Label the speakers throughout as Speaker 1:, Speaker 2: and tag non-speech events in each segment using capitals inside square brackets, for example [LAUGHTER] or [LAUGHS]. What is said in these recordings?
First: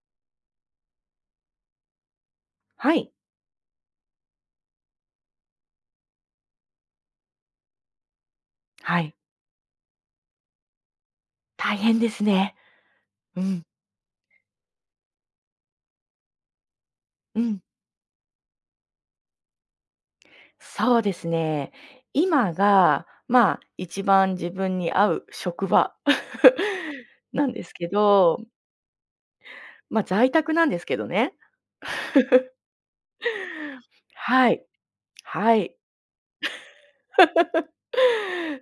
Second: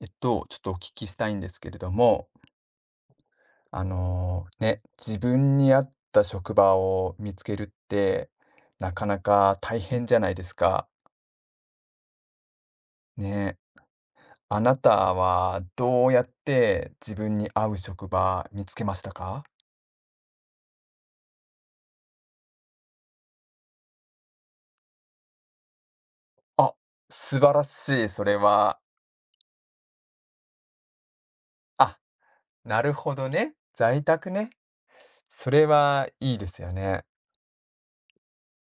Speaker 1: ちょっとお聞きしたいんですけれども、
Speaker 2: はい。
Speaker 1: 自分に合った職場を見つけるって、な
Speaker 2: は
Speaker 1: か
Speaker 2: い。
Speaker 1: なか大変じゃないですか。
Speaker 2: 大変ですね。う
Speaker 1: ね、
Speaker 2: ん。
Speaker 1: あなたはどうやって自分
Speaker 2: う
Speaker 1: に
Speaker 2: ん。
Speaker 1: 合う職場見つけましたか。
Speaker 2: そうですね。今が、一番自分に合う職場
Speaker 1: あ、
Speaker 2: [LAUGHS]
Speaker 1: 素
Speaker 2: な
Speaker 1: 晴
Speaker 2: んで
Speaker 1: ら
Speaker 2: すけ
Speaker 1: しい、それ
Speaker 2: ど、
Speaker 1: は。
Speaker 2: 在宅なんですけどね。
Speaker 1: あ、なるほどね。在宅
Speaker 2: は
Speaker 1: ね。
Speaker 2: い。
Speaker 1: そ
Speaker 2: は
Speaker 1: れ
Speaker 2: い。
Speaker 1: はいいですよね。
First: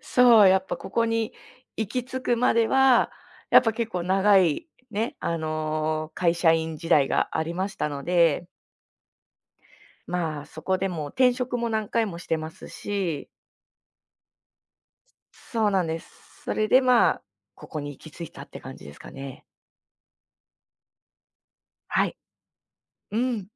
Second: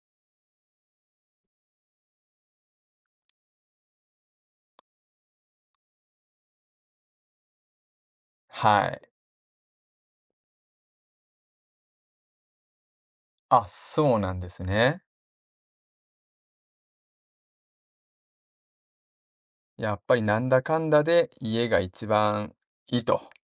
Speaker 2: そう、やっぱここに行き着くまでは、やっぱ結構長いね、会社員時代がありましたので、
Speaker 1: はい。
Speaker 2: そこでも転職も何回もしてますし、
Speaker 1: あ、そうなんですね。
Speaker 2: そうなんです。それで、ここに行き着いたって感じですかね。
Speaker 1: やっぱりなんだかんだで家が一
Speaker 2: はい。
Speaker 1: 番いい
Speaker 2: う
Speaker 1: と。
Speaker 2: ん。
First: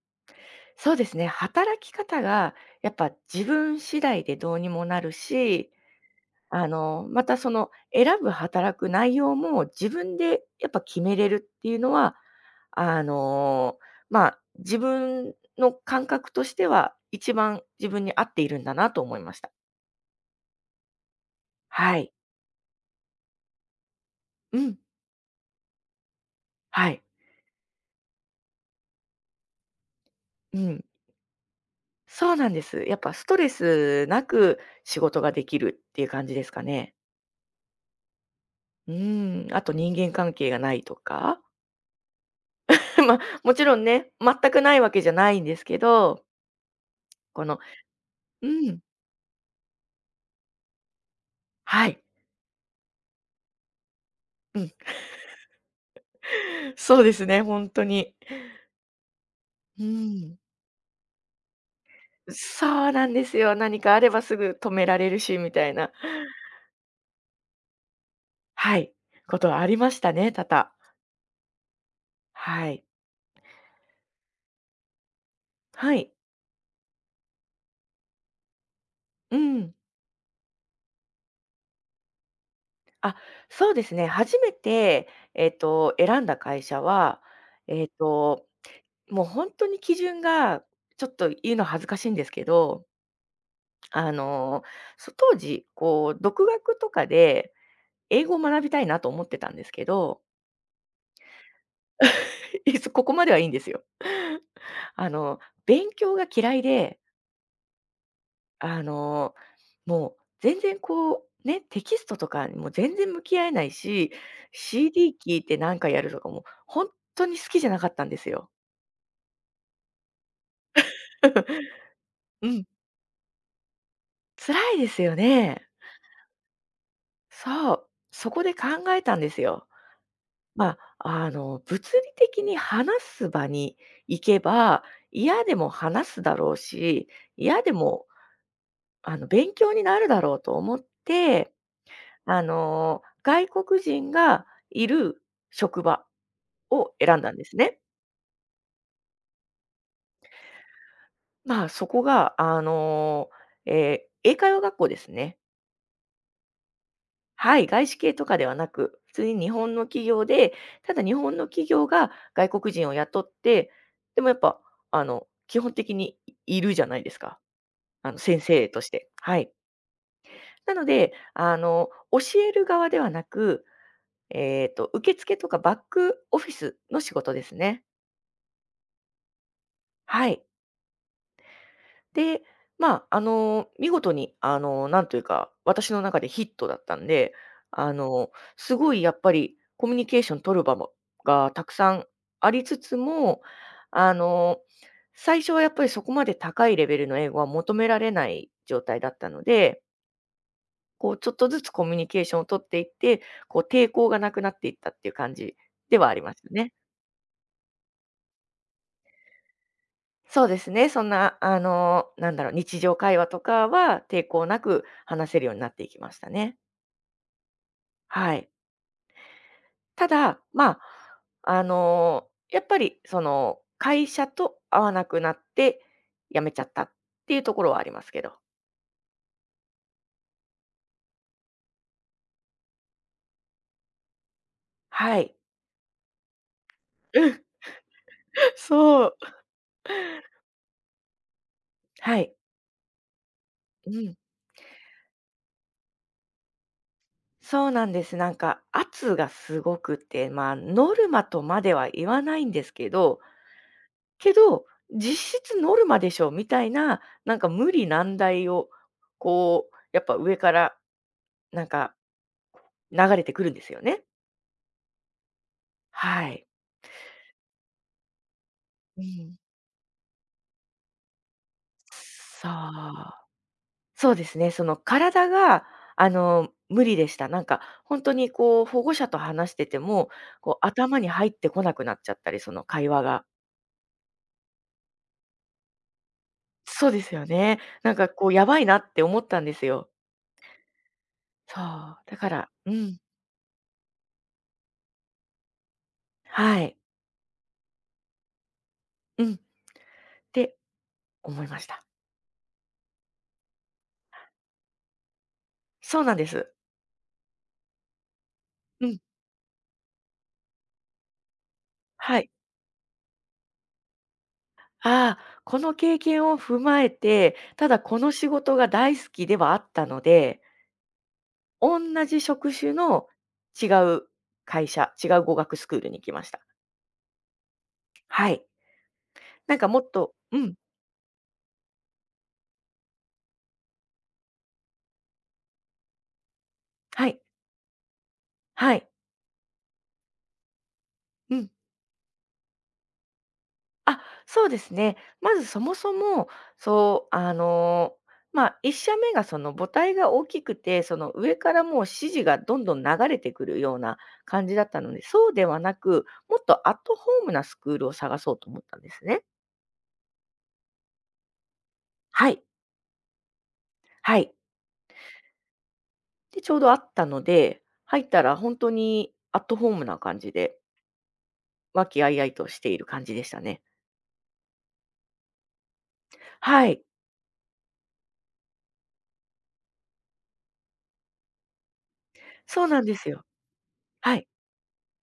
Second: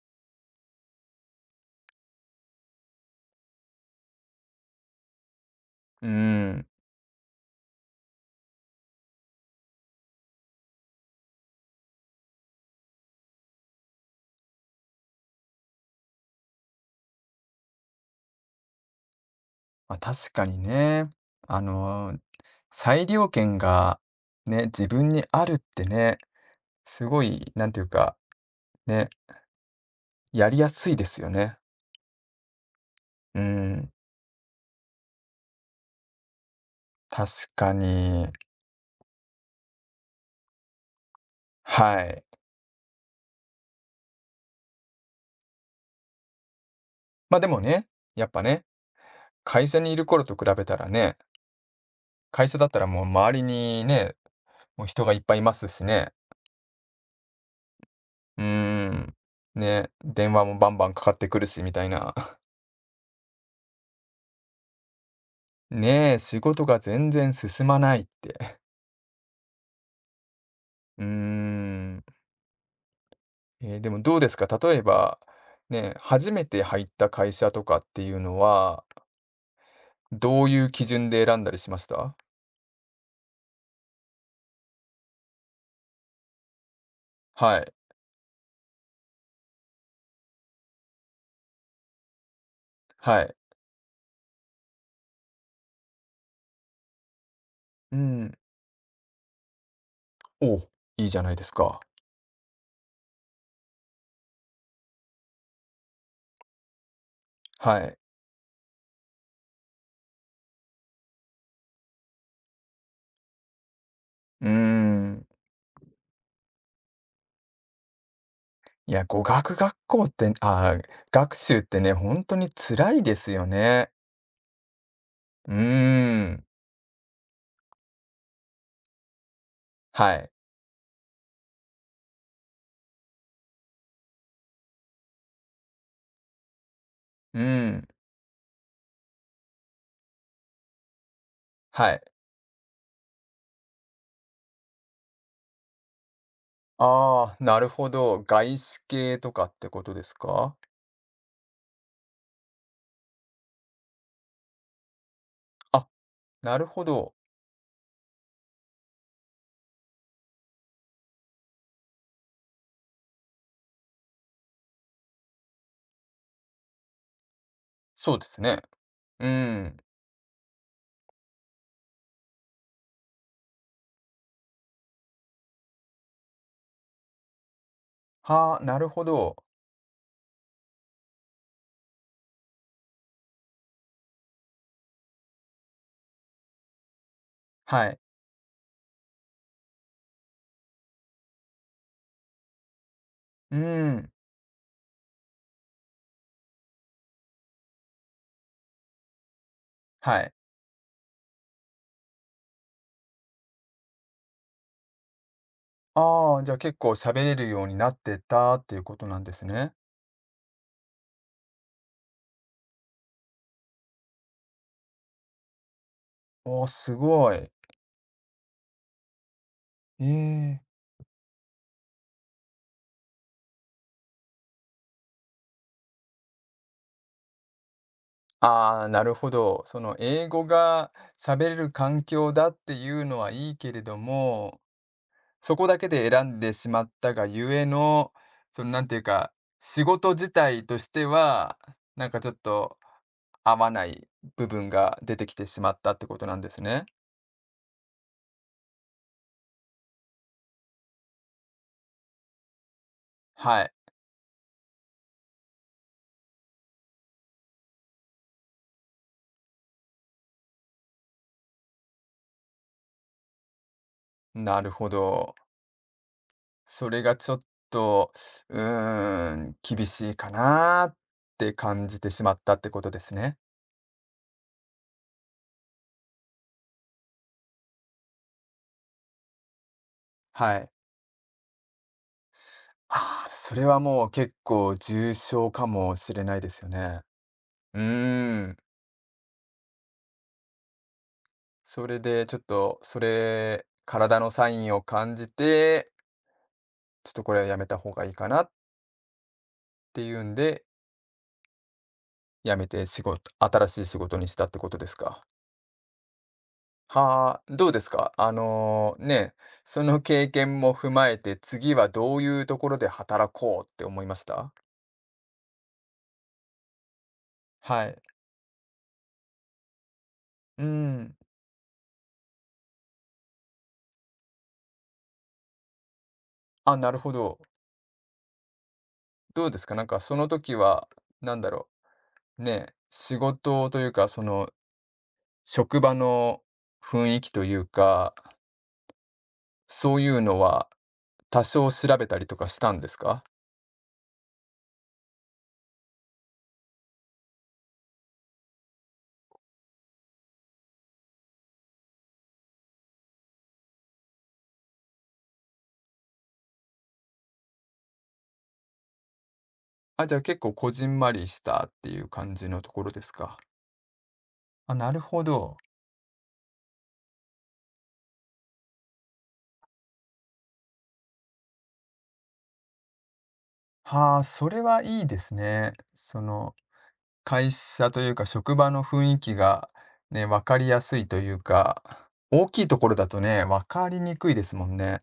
Speaker 2: そうですね。働き方がやっぱ自分次第でどうにもなるし、
Speaker 1: うん、
Speaker 2: またその選ぶ働く内容も自分でやっぱ決めれるっていうのは、あの、自分の感覚としては一番自分に合っているんだなと思いました。
Speaker 1: まあ、確かにね。あ
Speaker 2: は
Speaker 1: の
Speaker 2: い。
Speaker 1: ー、裁量権が
Speaker 2: う
Speaker 1: ね、
Speaker 2: ん。
Speaker 1: 自分にあるってね、
Speaker 2: はい。
Speaker 1: すごい、なんていうか、ね、やり
Speaker 2: う
Speaker 1: や
Speaker 2: ん。
Speaker 1: すいですよね。
Speaker 2: そうなんです。やっぱスト
Speaker 1: う
Speaker 2: レ
Speaker 1: ん、
Speaker 2: スなく仕事ができるっていう感じですかね。
Speaker 1: 確かに。
Speaker 2: うん、あと人間関係がないとか。
Speaker 1: はい。
Speaker 2: [LAUGHS] もちろんね、全くないわけじゃないんですけど、
Speaker 1: ま、あ
Speaker 2: こ
Speaker 1: で
Speaker 2: の
Speaker 1: もね、やっぱ
Speaker 2: う
Speaker 1: ね、
Speaker 2: ん、
Speaker 1: 会社にいる頃と比べたらね、
Speaker 2: はい、
Speaker 1: 会社だったらもう周りにね、
Speaker 2: うん。
Speaker 1: もう人がいっぱいいますしね。
Speaker 2: [LAUGHS] そうですね、本当に。
Speaker 1: うーん、
Speaker 2: う
Speaker 1: ね、電
Speaker 2: ん。
Speaker 1: 話もバンバンかかってくるしみたいな。[LAUGHS]
Speaker 2: そうなんですよ。何かあればすぐ止められるしみたいな、
Speaker 1: ねえ、仕事が全然進まないって。
Speaker 2: はい、ことはありましたね、多々。
Speaker 1: うーん。
Speaker 2: はい。
Speaker 1: えー、でもどうですか例えば、ね、
Speaker 2: はい。
Speaker 1: 初めて入った会社とかっていうのは、
Speaker 2: うん。
Speaker 1: どういう基準で選んだりしました。
Speaker 2: あ、そうですね。初めて、選んだ会社は、
Speaker 1: はい。
Speaker 2: えっと、もう本当に基準が、ちょっと言うの恥ずかしいんですけど、
Speaker 1: はい。
Speaker 2: あの、当時、独学とかで
Speaker 1: う
Speaker 2: 英
Speaker 1: ん。
Speaker 2: 語を学びたいなと思ってたんですけど、
Speaker 1: お、いいじゃないですか。
Speaker 2: [LAUGHS] いつここまではいいんですよ。[LAUGHS] あの、勉強が嫌いで
Speaker 1: はい。
Speaker 2: あの、もう全然ね、テキストとかにも全然向き合えないし、
Speaker 1: うー
Speaker 2: CD 聴
Speaker 1: ん。
Speaker 2: いてなんかやるとかも、本当に好きじゃなかったんですよ。
Speaker 1: いや、語学学校って、あー、学習ってね、本当
Speaker 2: [LAUGHS] う
Speaker 1: に
Speaker 2: ん、
Speaker 1: 辛いですよね。
Speaker 2: 辛いですよ
Speaker 1: うー
Speaker 2: ね。
Speaker 1: ん。
Speaker 2: そう、そこで考えたんですよ。
Speaker 1: はい。
Speaker 2: 物理的に話す場に行けば、嫌でも話すだろうし、
Speaker 1: う
Speaker 2: 嫌で
Speaker 1: ん。
Speaker 2: も、勉強になるだろうと思って、
Speaker 1: はい。
Speaker 2: 外国人がいる職場を選んだん
Speaker 1: ああ、
Speaker 2: です
Speaker 1: なる
Speaker 2: ね。
Speaker 1: ほど。外資系とかってことですか。
Speaker 2: そこが、えー英会話学校ですね。
Speaker 1: あ、なるほど。
Speaker 2: はい、外資系とかではなく、普通に日本の企業で、ただ日本の企業が外国人を雇って、でもやっぱ、基本的にいるじゃないですか。
Speaker 1: そうです
Speaker 2: 先
Speaker 1: ね。
Speaker 2: 生として。
Speaker 1: う
Speaker 2: はい。
Speaker 1: ん。
Speaker 2: なので、教える側ではなく、受付とかバックオフィスの仕事ですね。
Speaker 1: はあ、なるほど。
Speaker 2: はい。で、見事に、なんというか、私の中でヒットだったんで、
Speaker 1: は
Speaker 2: あ
Speaker 1: い。
Speaker 2: の、すごいやっぱりコミュニケーション取る場もがたくさんありつつも、
Speaker 1: うーん、
Speaker 2: あの、最初はやっぱりそこまで高いレベルの英語は求められない状態だったので、
Speaker 1: はい。
Speaker 2: ちょっとずつコミュニケーションを取っていって、抵抗がなくなっていったっていう感じではありま
Speaker 1: ああ、
Speaker 2: す
Speaker 1: じ
Speaker 2: よ
Speaker 1: ゃあ
Speaker 2: ね。
Speaker 1: 結構喋れるようになってたっていうことなんですね。
Speaker 2: そうですね。そんな、なんだろう、日常会話とかは抵抗なく話せるようになっていきましたね。
Speaker 1: おー、すごい。
Speaker 2: はい。
Speaker 1: え
Speaker 2: ただ、
Speaker 1: え。
Speaker 2: やっぱりその会社と合わなくなって辞めちゃったっていうところはありますけど。
Speaker 1: ああ、なるほど。その英語が喋れる環境だっていうのはいいけれども、
Speaker 2: はい。
Speaker 1: そこだけで選んでしまったが
Speaker 2: うん、
Speaker 1: ゆえの、そのなんていう
Speaker 2: そ
Speaker 1: か、
Speaker 2: う。
Speaker 1: 仕事自体としては、なん
Speaker 2: は
Speaker 1: かちょ
Speaker 2: い。
Speaker 1: っと合わな
Speaker 2: う
Speaker 1: い
Speaker 2: ん。
Speaker 1: 部分が出てきてしまったってことなんですね。
Speaker 2: そうなんです。なんか圧がすごくて、ノルマとまでは言わないんですけど、
Speaker 1: はい、
Speaker 2: けど、実質ノルマでしょみたいな、なんか無理難題を、やっぱ上から、なんか、流れてくるんですよね。
Speaker 1: なるほど。
Speaker 2: はい。
Speaker 1: それがちょっと、う
Speaker 2: う
Speaker 1: ー
Speaker 2: ん。
Speaker 1: ん、厳しいかなって感じてしまっ
Speaker 2: そう。
Speaker 1: たってことですね。
Speaker 2: そうですね、その体が、無理でした。なんか、本当に保護者と話してても、
Speaker 1: はい。
Speaker 2: 頭に入ってこなくなっちゃったり、その会話が。
Speaker 1: ああ、それはもう結構重症かもしれないですよ
Speaker 2: そう
Speaker 1: ね。
Speaker 2: ですよね。
Speaker 1: う
Speaker 2: なんか
Speaker 1: ー
Speaker 2: や
Speaker 1: ん。
Speaker 2: ばいなって思ったんですよ。そ
Speaker 1: そ
Speaker 2: う、
Speaker 1: れ
Speaker 2: だ
Speaker 1: で
Speaker 2: か
Speaker 1: ちょっ
Speaker 2: らう
Speaker 1: と、
Speaker 2: ん、
Speaker 1: それ、体のサインを感じて、
Speaker 2: はい。
Speaker 1: ちょっとこれはやめた方がいいかなっ
Speaker 2: うん、っ
Speaker 1: ていうん
Speaker 2: て
Speaker 1: で、
Speaker 2: 思いました。
Speaker 1: やめて仕事、新しい仕事にしたってことですか。
Speaker 2: そうなんです。
Speaker 1: はあ、どうですか？あ
Speaker 2: う
Speaker 1: の、
Speaker 2: ん。
Speaker 1: ね、その経験も踏まえて、次はど
Speaker 2: は
Speaker 1: う
Speaker 2: い。
Speaker 1: いうところで働こうって思いました？
Speaker 2: ああ、この経験を踏まえて、ただ
Speaker 1: は
Speaker 2: こ
Speaker 1: い。
Speaker 2: の仕事が大好きではあったので、
Speaker 1: うーん、
Speaker 2: 同じ職種の違う会社、違う語学スクールに行きました。
Speaker 1: あ、なるほど。
Speaker 2: はい。
Speaker 1: どう
Speaker 2: な
Speaker 1: で
Speaker 2: ん
Speaker 1: す
Speaker 2: か
Speaker 1: か？
Speaker 2: も
Speaker 1: なん
Speaker 2: っ
Speaker 1: かそ
Speaker 2: と
Speaker 1: の
Speaker 2: う
Speaker 1: 時
Speaker 2: ん、
Speaker 1: は、なんだろう、ね、仕事というか、その職場の
Speaker 2: は
Speaker 1: 雰囲
Speaker 2: い、
Speaker 1: 気というか、
Speaker 2: はい。
Speaker 1: そういうのは
Speaker 2: う
Speaker 1: 多
Speaker 2: ん。
Speaker 1: 少調べたりとかしたんですか？
Speaker 2: あ、そうですね。まずそもそも、そう、1社目がその母体が大きくて、その上からもう指示がどんどん流れてくるような感じだったので、そうではなく、もっとアットホームなスクールを探そうと思ったんですね。
Speaker 1: あ、じゃあ結構こじんまりしたっていう
Speaker 2: は
Speaker 1: 感
Speaker 2: い、
Speaker 1: じのところですか？
Speaker 2: はい。
Speaker 1: あ、なるほど。
Speaker 2: で、ちょうどあったので、入ったら本当にアットホームな感じで、和気あいあいとしている感じでしたね。
Speaker 1: はあ、それはいいですね。その、
Speaker 2: はい、
Speaker 1: 会社というか職場の雰囲気がね、分かりやすいというか、大き
Speaker 2: そ
Speaker 1: い
Speaker 2: う
Speaker 1: と
Speaker 2: なん
Speaker 1: こ
Speaker 2: で
Speaker 1: ろだ
Speaker 2: す
Speaker 1: と
Speaker 2: よ。
Speaker 1: ね、分かり
Speaker 2: は
Speaker 1: に
Speaker 2: い。
Speaker 1: くいですもんね。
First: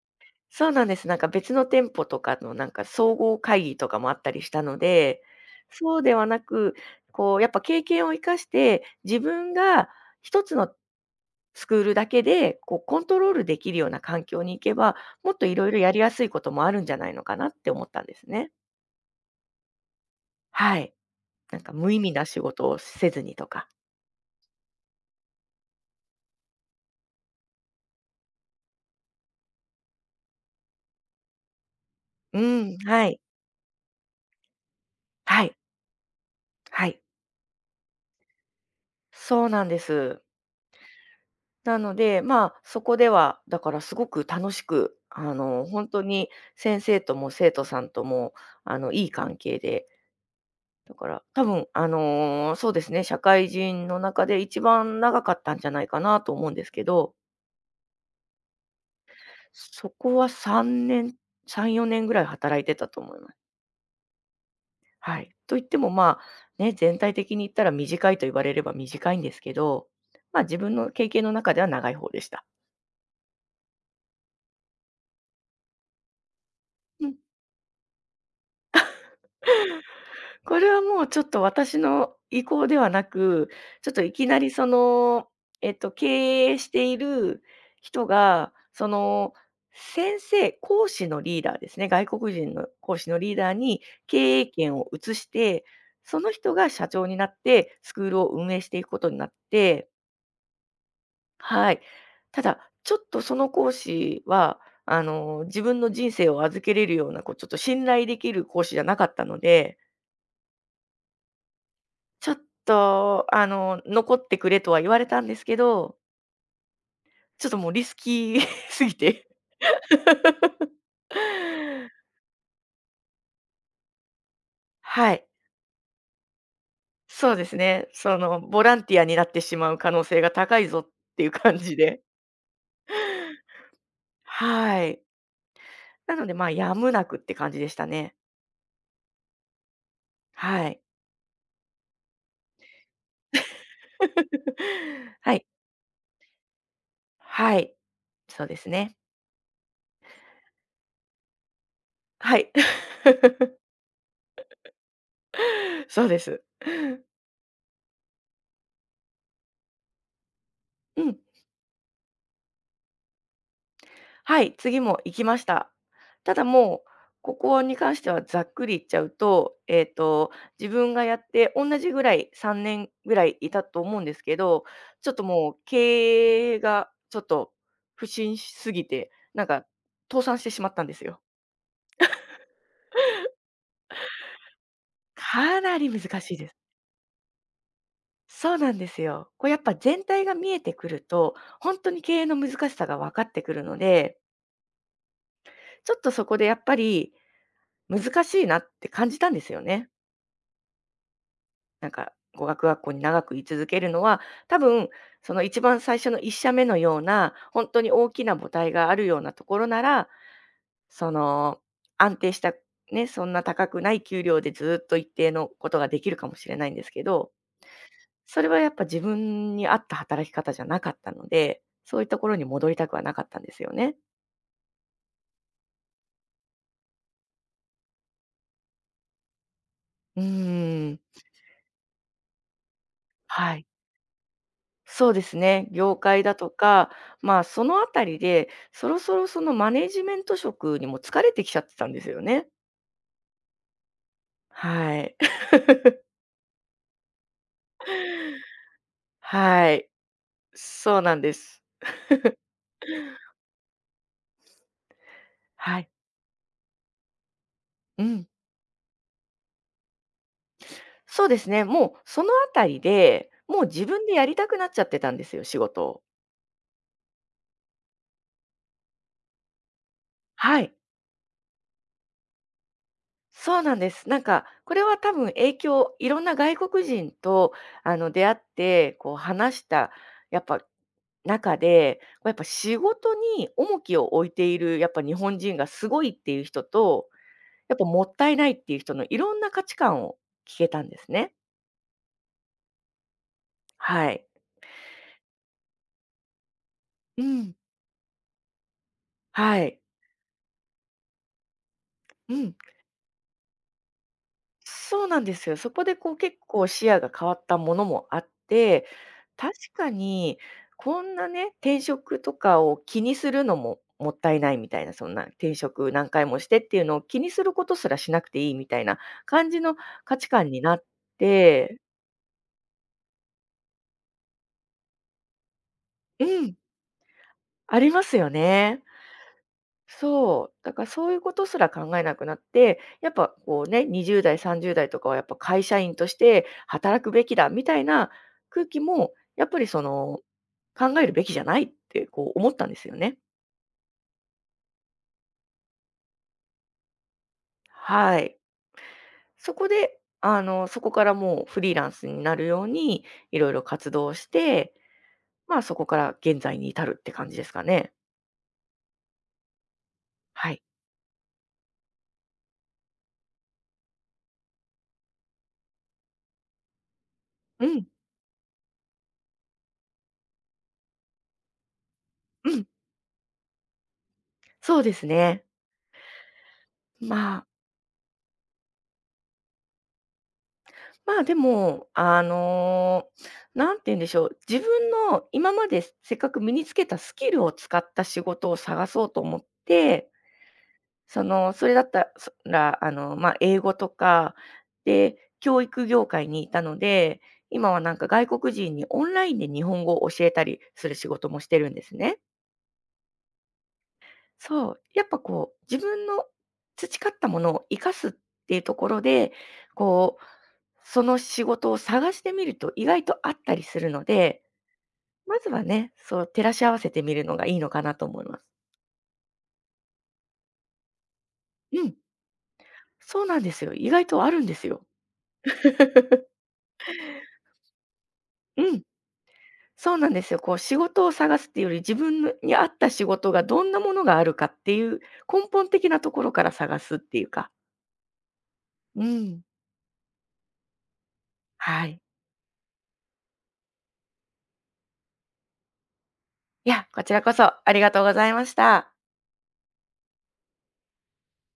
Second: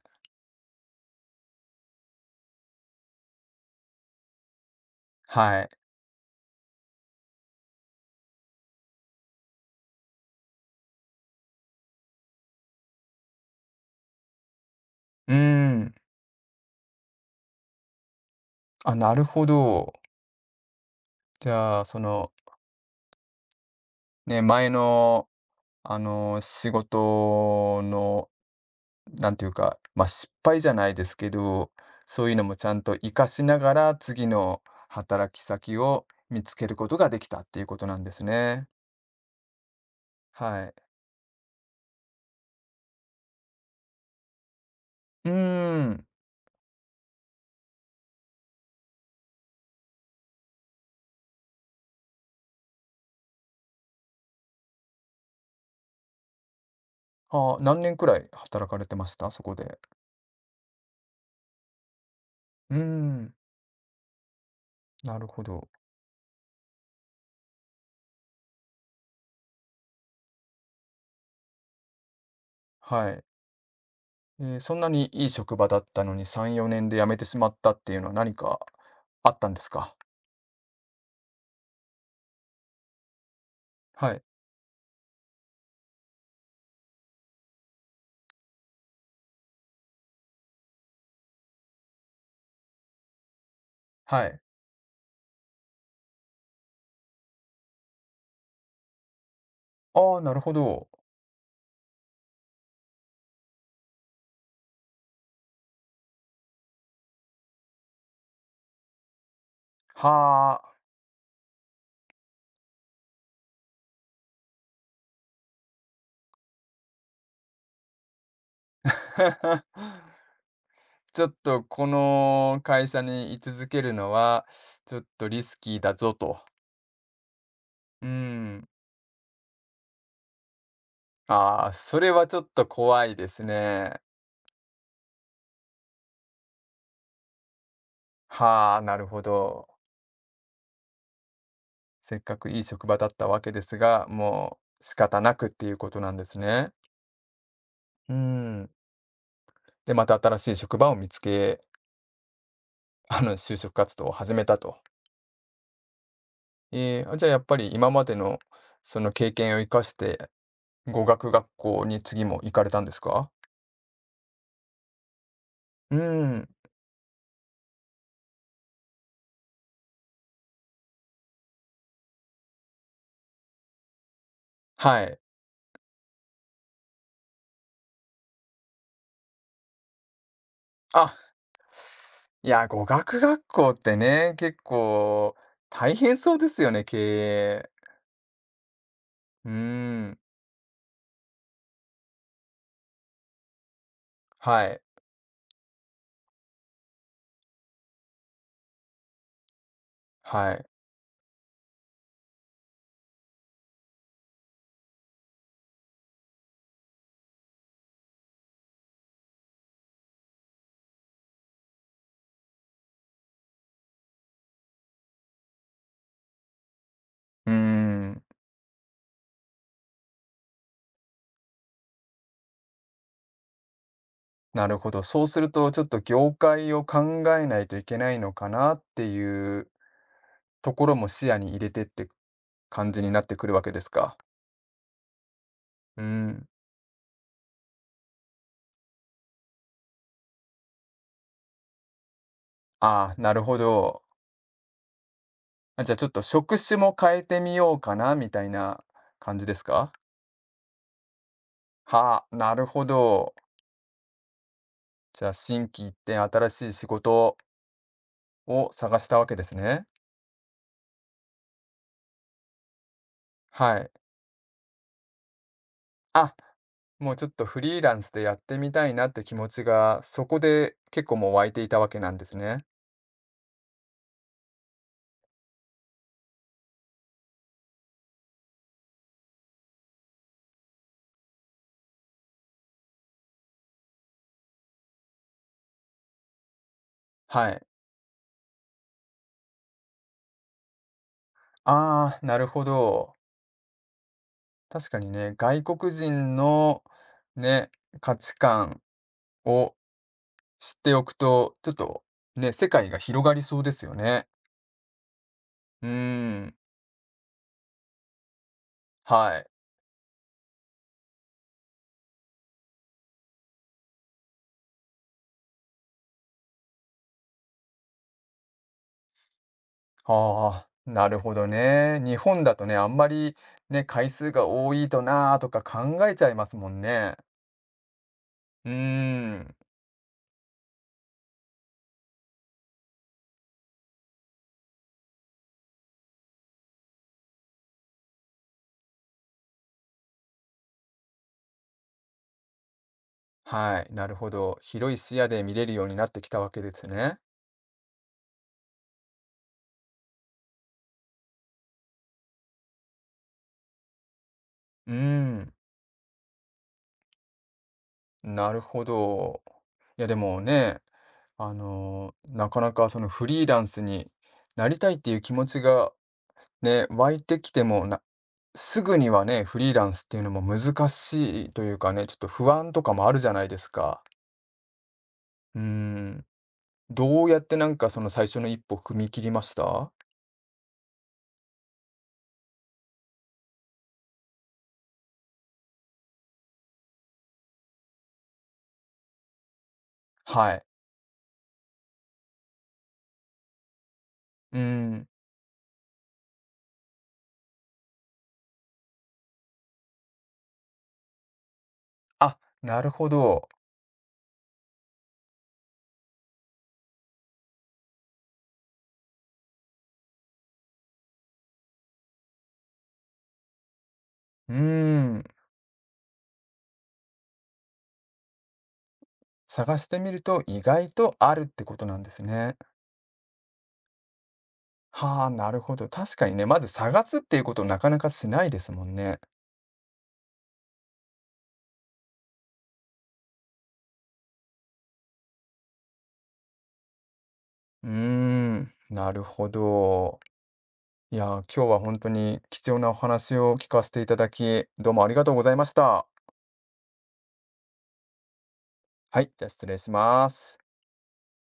Speaker 2: そうなんです。なんか別の店舗とかのなんか総合会議とかもあったりしたので、
Speaker 1: はい。
Speaker 2: そうではなく、こうやっぱ経験を生かして、自分が一つのスクールだけで、こうコントロールできるような環境に行けば、も
Speaker 1: うー
Speaker 2: っといろいろやり
Speaker 1: ん。
Speaker 2: やすいこともあるんじゃないのかなって思ったんですね。
Speaker 1: あ、なるほど。
Speaker 2: はい。
Speaker 1: じ
Speaker 2: なんか
Speaker 1: ゃあ、
Speaker 2: 無
Speaker 1: そ
Speaker 2: 意味な
Speaker 1: の、
Speaker 2: 仕事をせずにとか。
Speaker 1: ね、前の、仕事の、なんていうか、ま、あ失敗じゃないですけど、そういう
Speaker 2: う
Speaker 1: のもちゃ
Speaker 2: ん、
Speaker 1: んと
Speaker 2: は
Speaker 1: 活
Speaker 2: い。
Speaker 1: かしながら、次の働き
Speaker 2: はい。
Speaker 1: 先を見つけるこ
Speaker 2: は
Speaker 1: と
Speaker 2: い。
Speaker 1: ができたっていうことなんですね。
Speaker 2: そうなんです。
Speaker 1: はい。
Speaker 2: なので、そこでは、だからすごく楽しく、
Speaker 1: うー
Speaker 2: 本当
Speaker 1: ん。
Speaker 2: に先生とも生徒さんとも、いい関係で、だから多分、そうですね、社会人の中で一番長かったんじゃないかなと思うんですけど、
Speaker 1: はあ、何年くらい働かれてました？そこで。
Speaker 2: そこは3年、3、4年ぐらい働い
Speaker 1: う
Speaker 2: て
Speaker 1: ー
Speaker 2: たと思いま
Speaker 1: ん、
Speaker 2: す。
Speaker 1: な
Speaker 2: は
Speaker 1: る
Speaker 2: い。
Speaker 1: ほ
Speaker 2: と言っ
Speaker 1: ど。
Speaker 2: ても、ね、全体的に言ったら短いと言われれば短いんですけど、自分の経験の中では長い方でした。
Speaker 1: はい。えーそんなにいい職場だったのに3、4年で辞めてしまったっていうのは何かあったんですか？
Speaker 2: これはもうちょっと私の意向ではなく、ちょっと
Speaker 1: は
Speaker 2: い
Speaker 1: い。
Speaker 2: きなり経営している人が、講師のリーダーですね、外国人の講師のリーダーに
Speaker 1: はい。
Speaker 2: 経営権を移して、その人が社長になって、スクールを運営していくことになって、
Speaker 1: ああ、なるほど。
Speaker 2: はい。ただ、ちょっとその講師は、自分の人生を預けれるような、ちょっと信頼できる講師じゃなかったので、
Speaker 1: はあ。
Speaker 2: ちょっと、残ってくれとは言われたんですけど、ちょっともうリスキー [LAUGHS] すぎ
Speaker 1: [LAUGHS]
Speaker 2: て。
Speaker 1: ちょっとこの会社に居続けるのは、ちょっ
Speaker 2: は
Speaker 1: と
Speaker 2: い、
Speaker 1: リスキーだぞと。
Speaker 2: そうですね。
Speaker 1: うー
Speaker 2: ボ
Speaker 1: ん。
Speaker 2: ランティアになってしまう可能性が高いぞっていう感
Speaker 1: ああ、
Speaker 2: じ
Speaker 1: そ
Speaker 2: で。
Speaker 1: れはちょっと怖いですね。
Speaker 2: はい。なので、やむなくって感じでしたね。
Speaker 1: はあ、なるほど。
Speaker 2: はい。
Speaker 1: せっかくいい職場だったわけですが、もう仕
Speaker 2: [LAUGHS]
Speaker 1: 方
Speaker 2: は
Speaker 1: な
Speaker 2: い。
Speaker 1: くっていうことなんですね。
Speaker 2: はい、
Speaker 1: うー
Speaker 2: そうで
Speaker 1: ん。
Speaker 2: すね。
Speaker 1: で、また新しい職場を見つけ、
Speaker 2: はい。
Speaker 1: [LAUGHS] 就
Speaker 2: [LAUGHS]
Speaker 1: 職活動を始めたと。
Speaker 2: そうです。
Speaker 1: えーあ、じゃあやっぱり今までのその経験を生かして、
Speaker 2: う
Speaker 1: 語
Speaker 2: ん。
Speaker 1: 学学校に次も行かれたんですか？
Speaker 2: はい、次も行きました。
Speaker 1: うー
Speaker 2: ただ
Speaker 1: ん。
Speaker 2: もう、ここに関してはざっくり言っちゃうと、自分がやって同じぐらい、3年ぐらいいたと思うんですけど、
Speaker 1: は
Speaker 2: ちょっ
Speaker 1: い。
Speaker 2: ともう経営がちょっと不振しすぎて、なんか倒産してしまったんです
Speaker 1: あ、
Speaker 2: よ。
Speaker 1: いや、語学学校ってね、結構
Speaker 2: かなり
Speaker 1: 大変
Speaker 2: 難
Speaker 1: そ
Speaker 2: し
Speaker 1: う
Speaker 2: いで
Speaker 1: で
Speaker 2: す。
Speaker 1: すよね、経営。
Speaker 2: そうなんですよ。こ
Speaker 1: う
Speaker 2: う
Speaker 1: ー
Speaker 2: やっぱ全
Speaker 1: ん。
Speaker 2: 体が見えてくると、本当に経営の難しさが分かってくるので、
Speaker 1: はい、
Speaker 2: ちょっとそこでやっぱり難しいなって感じたんですよね。
Speaker 1: はい。
Speaker 2: なんか、語学学校に長く居続けるのは、多分、その一番最初の一社目のような、本当に大きな母体があるようなところなら、その、安定した、ね、そんな高くない給料でずっと一定のことができるかもしれないんですけど、
Speaker 1: うーん。
Speaker 2: それはやっぱ自分に合った働き方じゃなかったので、そういうところに戻りたくはなかったんですよね。
Speaker 1: なるほど。そうすると、ちょっと業界を考えないといけないのかなっていう
Speaker 2: う
Speaker 1: とこ
Speaker 2: ー
Speaker 1: ろ
Speaker 2: ん。
Speaker 1: も視野に入れてって感じになってくる
Speaker 2: は
Speaker 1: わ
Speaker 2: い。
Speaker 1: けですか。
Speaker 2: そうですね、業
Speaker 1: う
Speaker 2: 界だ
Speaker 1: ん。
Speaker 2: とか、まあ、そのあたりで、そろそろそのマネジメント職にも疲れてきちゃってたんですよね。
Speaker 1: ああ、なるほど。
Speaker 2: はい。[LAUGHS]
Speaker 1: あ、じゃあちょっと職種も変えてみようかなみたいな感じです
Speaker 2: はい。
Speaker 1: か？
Speaker 2: そうなんです。
Speaker 1: はあ、なるほど。じゃあ心
Speaker 2: は
Speaker 1: 機一
Speaker 2: い。
Speaker 1: 転、新しい仕事
Speaker 2: うん。
Speaker 1: を探したわけですね。
Speaker 2: そうですね、もうそのあたりで、もう
Speaker 1: は
Speaker 2: 自
Speaker 1: い。
Speaker 2: 分でやりたくなっちゃってたんですよ、仕事を。
Speaker 1: あ、もうちょっとフリーランスでやってみたいなって気持ちが、そこ
Speaker 2: はい。
Speaker 1: で結構もう湧いていたわけなんですね。
Speaker 2: そうなんです。なんか、これは多分影響いろんな外国人と、出会って、こう話した、やっぱ中で、こうやっぱ仕事に重きを置いている、やっぱ日本人がすごいっていう人と、
Speaker 1: はい。
Speaker 2: やっぱもったいないっていう人のいろんな価値観を聞けたんですね。
Speaker 1: ああ、なるほど。
Speaker 2: はい。
Speaker 1: 確かにね、外国人の
Speaker 2: うん。
Speaker 1: ね、価値観
Speaker 2: は
Speaker 1: を
Speaker 2: い。
Speaker 1: 知っておくと、ちょっと
Speaker 2: う
Speaker 1: ね、
Speaker 2: ん。
Speaker 1: 世界が広がりそうですよね。
Speaker 2: そうなんですよ。そこ
Speaker 1: うー
Speaker 2: でこう結
Speaker 1: ん、
Speaker 2: 構視野が変わったものもあって、
Speaker 1: はい。
Speaker 2: 確かにこんなね、転職とかを気にするのももったいないみたいな、そんな転職何回もしてっていうのを気にすることすらしなくていいみたいな感じの価値観に
Speaker 1: ああ、
Speaker 2: なっ
Speaker 1: なるほど
Speaker 2: て、
Speaker 1: ね。日本だとね、あんまりね、回数が多いとなーとか考えち
Speaker 2: う
Speaker 1: ゃいます
Speaker 2: ん、
Speaker 1: もんね。
Speaker 2: ありますよ
Speaker 1: うー
Speaker 2: ね。
Speaker 1: ん、
Speaker 2: そう、だからそういうことすら考えなくなって、やっぱこうね、20代、30代とかはやっぱ会社員として働くべきだみたいな空気も、やっぱりその、考えるべきじゃないってこう思ったんですよね。
Speaker 1: はい、なるほど。広い視野で見れるようになってきたわけですね。
Speaker 2: はい。そこで、そこからもうフリーランスになるように、いろいろ活動して、
Speaker 1: うーん。
Speaker 2: まあそこから現在に至るって感じですかね。
Speaker 1: なるほど。いやでも
Speaker 2: はい。
Speaker 1: ね、なかなかそのフリーランスになりたいっていう気持ちがね、湧いてきて
Speaker 2: う
Speaker 1: も
Speaker 2: ん、
Speaker 1: な、すぐにはね、フリーランスっていうのも難しいというかね、ちょっと不
Speaker 2: うん、
Speaker 1: 安とかもあるじゃないですか。
Speaker 2: そうですね。
Speaker 1: うーん。どう
Speaker 2: ま
Speaker 1: やっ
Speaker 2: あ
Speaker 1: てなんかその最初の一歩踏み切りました。
Speaker 2: まあ、でも、何て言うんでしょう、自分の今までせっかく身につけたスキルを使った仕事を探そうと思って、
Speaker 1: はい。
Speaker 2: それだったら、まあ、英語とか、
Speaker 1: うーん。
Speaker 2: で、教育業界にいたので、今はなんか外国人にオンラインで日本語を教えたりする仕事もしてるんですね。
Speaker 1: あ、なるほど。
Speaker 2: そう、やっぱこう、自分の培ったものを生かすっていうところで、こう、その仕事を探してみると意外とあったりするので、
Speaker 1: うーん。
Speaker 2: まずはね、そう、照らし合わせてみるのがいいのかなと思います。
Speaker 1: 探してみると意外とあるってこ
Speaker 2: う
Speaker 1: と
Speaker 2: ん、
Speaker 1: なんですね。
Speaker 2: そうなんですよ。意外とあるんですよ。
Speaker 1: はあ、なるほど。確
Speaker 2: [LAUGHS]
Speaker 1: かにね、まず探すっていうことをなかなかしないで
Speaker 2: う
Speaker 1: すも
Speaker 2: ん、
Speaker 1: んね。
Speaker 2: そうなんですよ。こう、仕事を探すっていうより、自分に合った仕事がどんなものがあるかっていう、根本的なところから探すっていうか。
Speaker 1: うーん、
Speaker 2: う
Speaker 1: なる
Speaker 2: ん。
Speaker 1: ほど。いやー、今日は
Speaker 2: は
Speaker 1: 本
Speaker 2: い。
Speaker 1: 当に貴重なお話を聞かせていただき、どうもありがとうございました。
Speaker 2: いや、こちらこそありがとうございました。
Speaker 1: はい、じゃ、あ失礼します。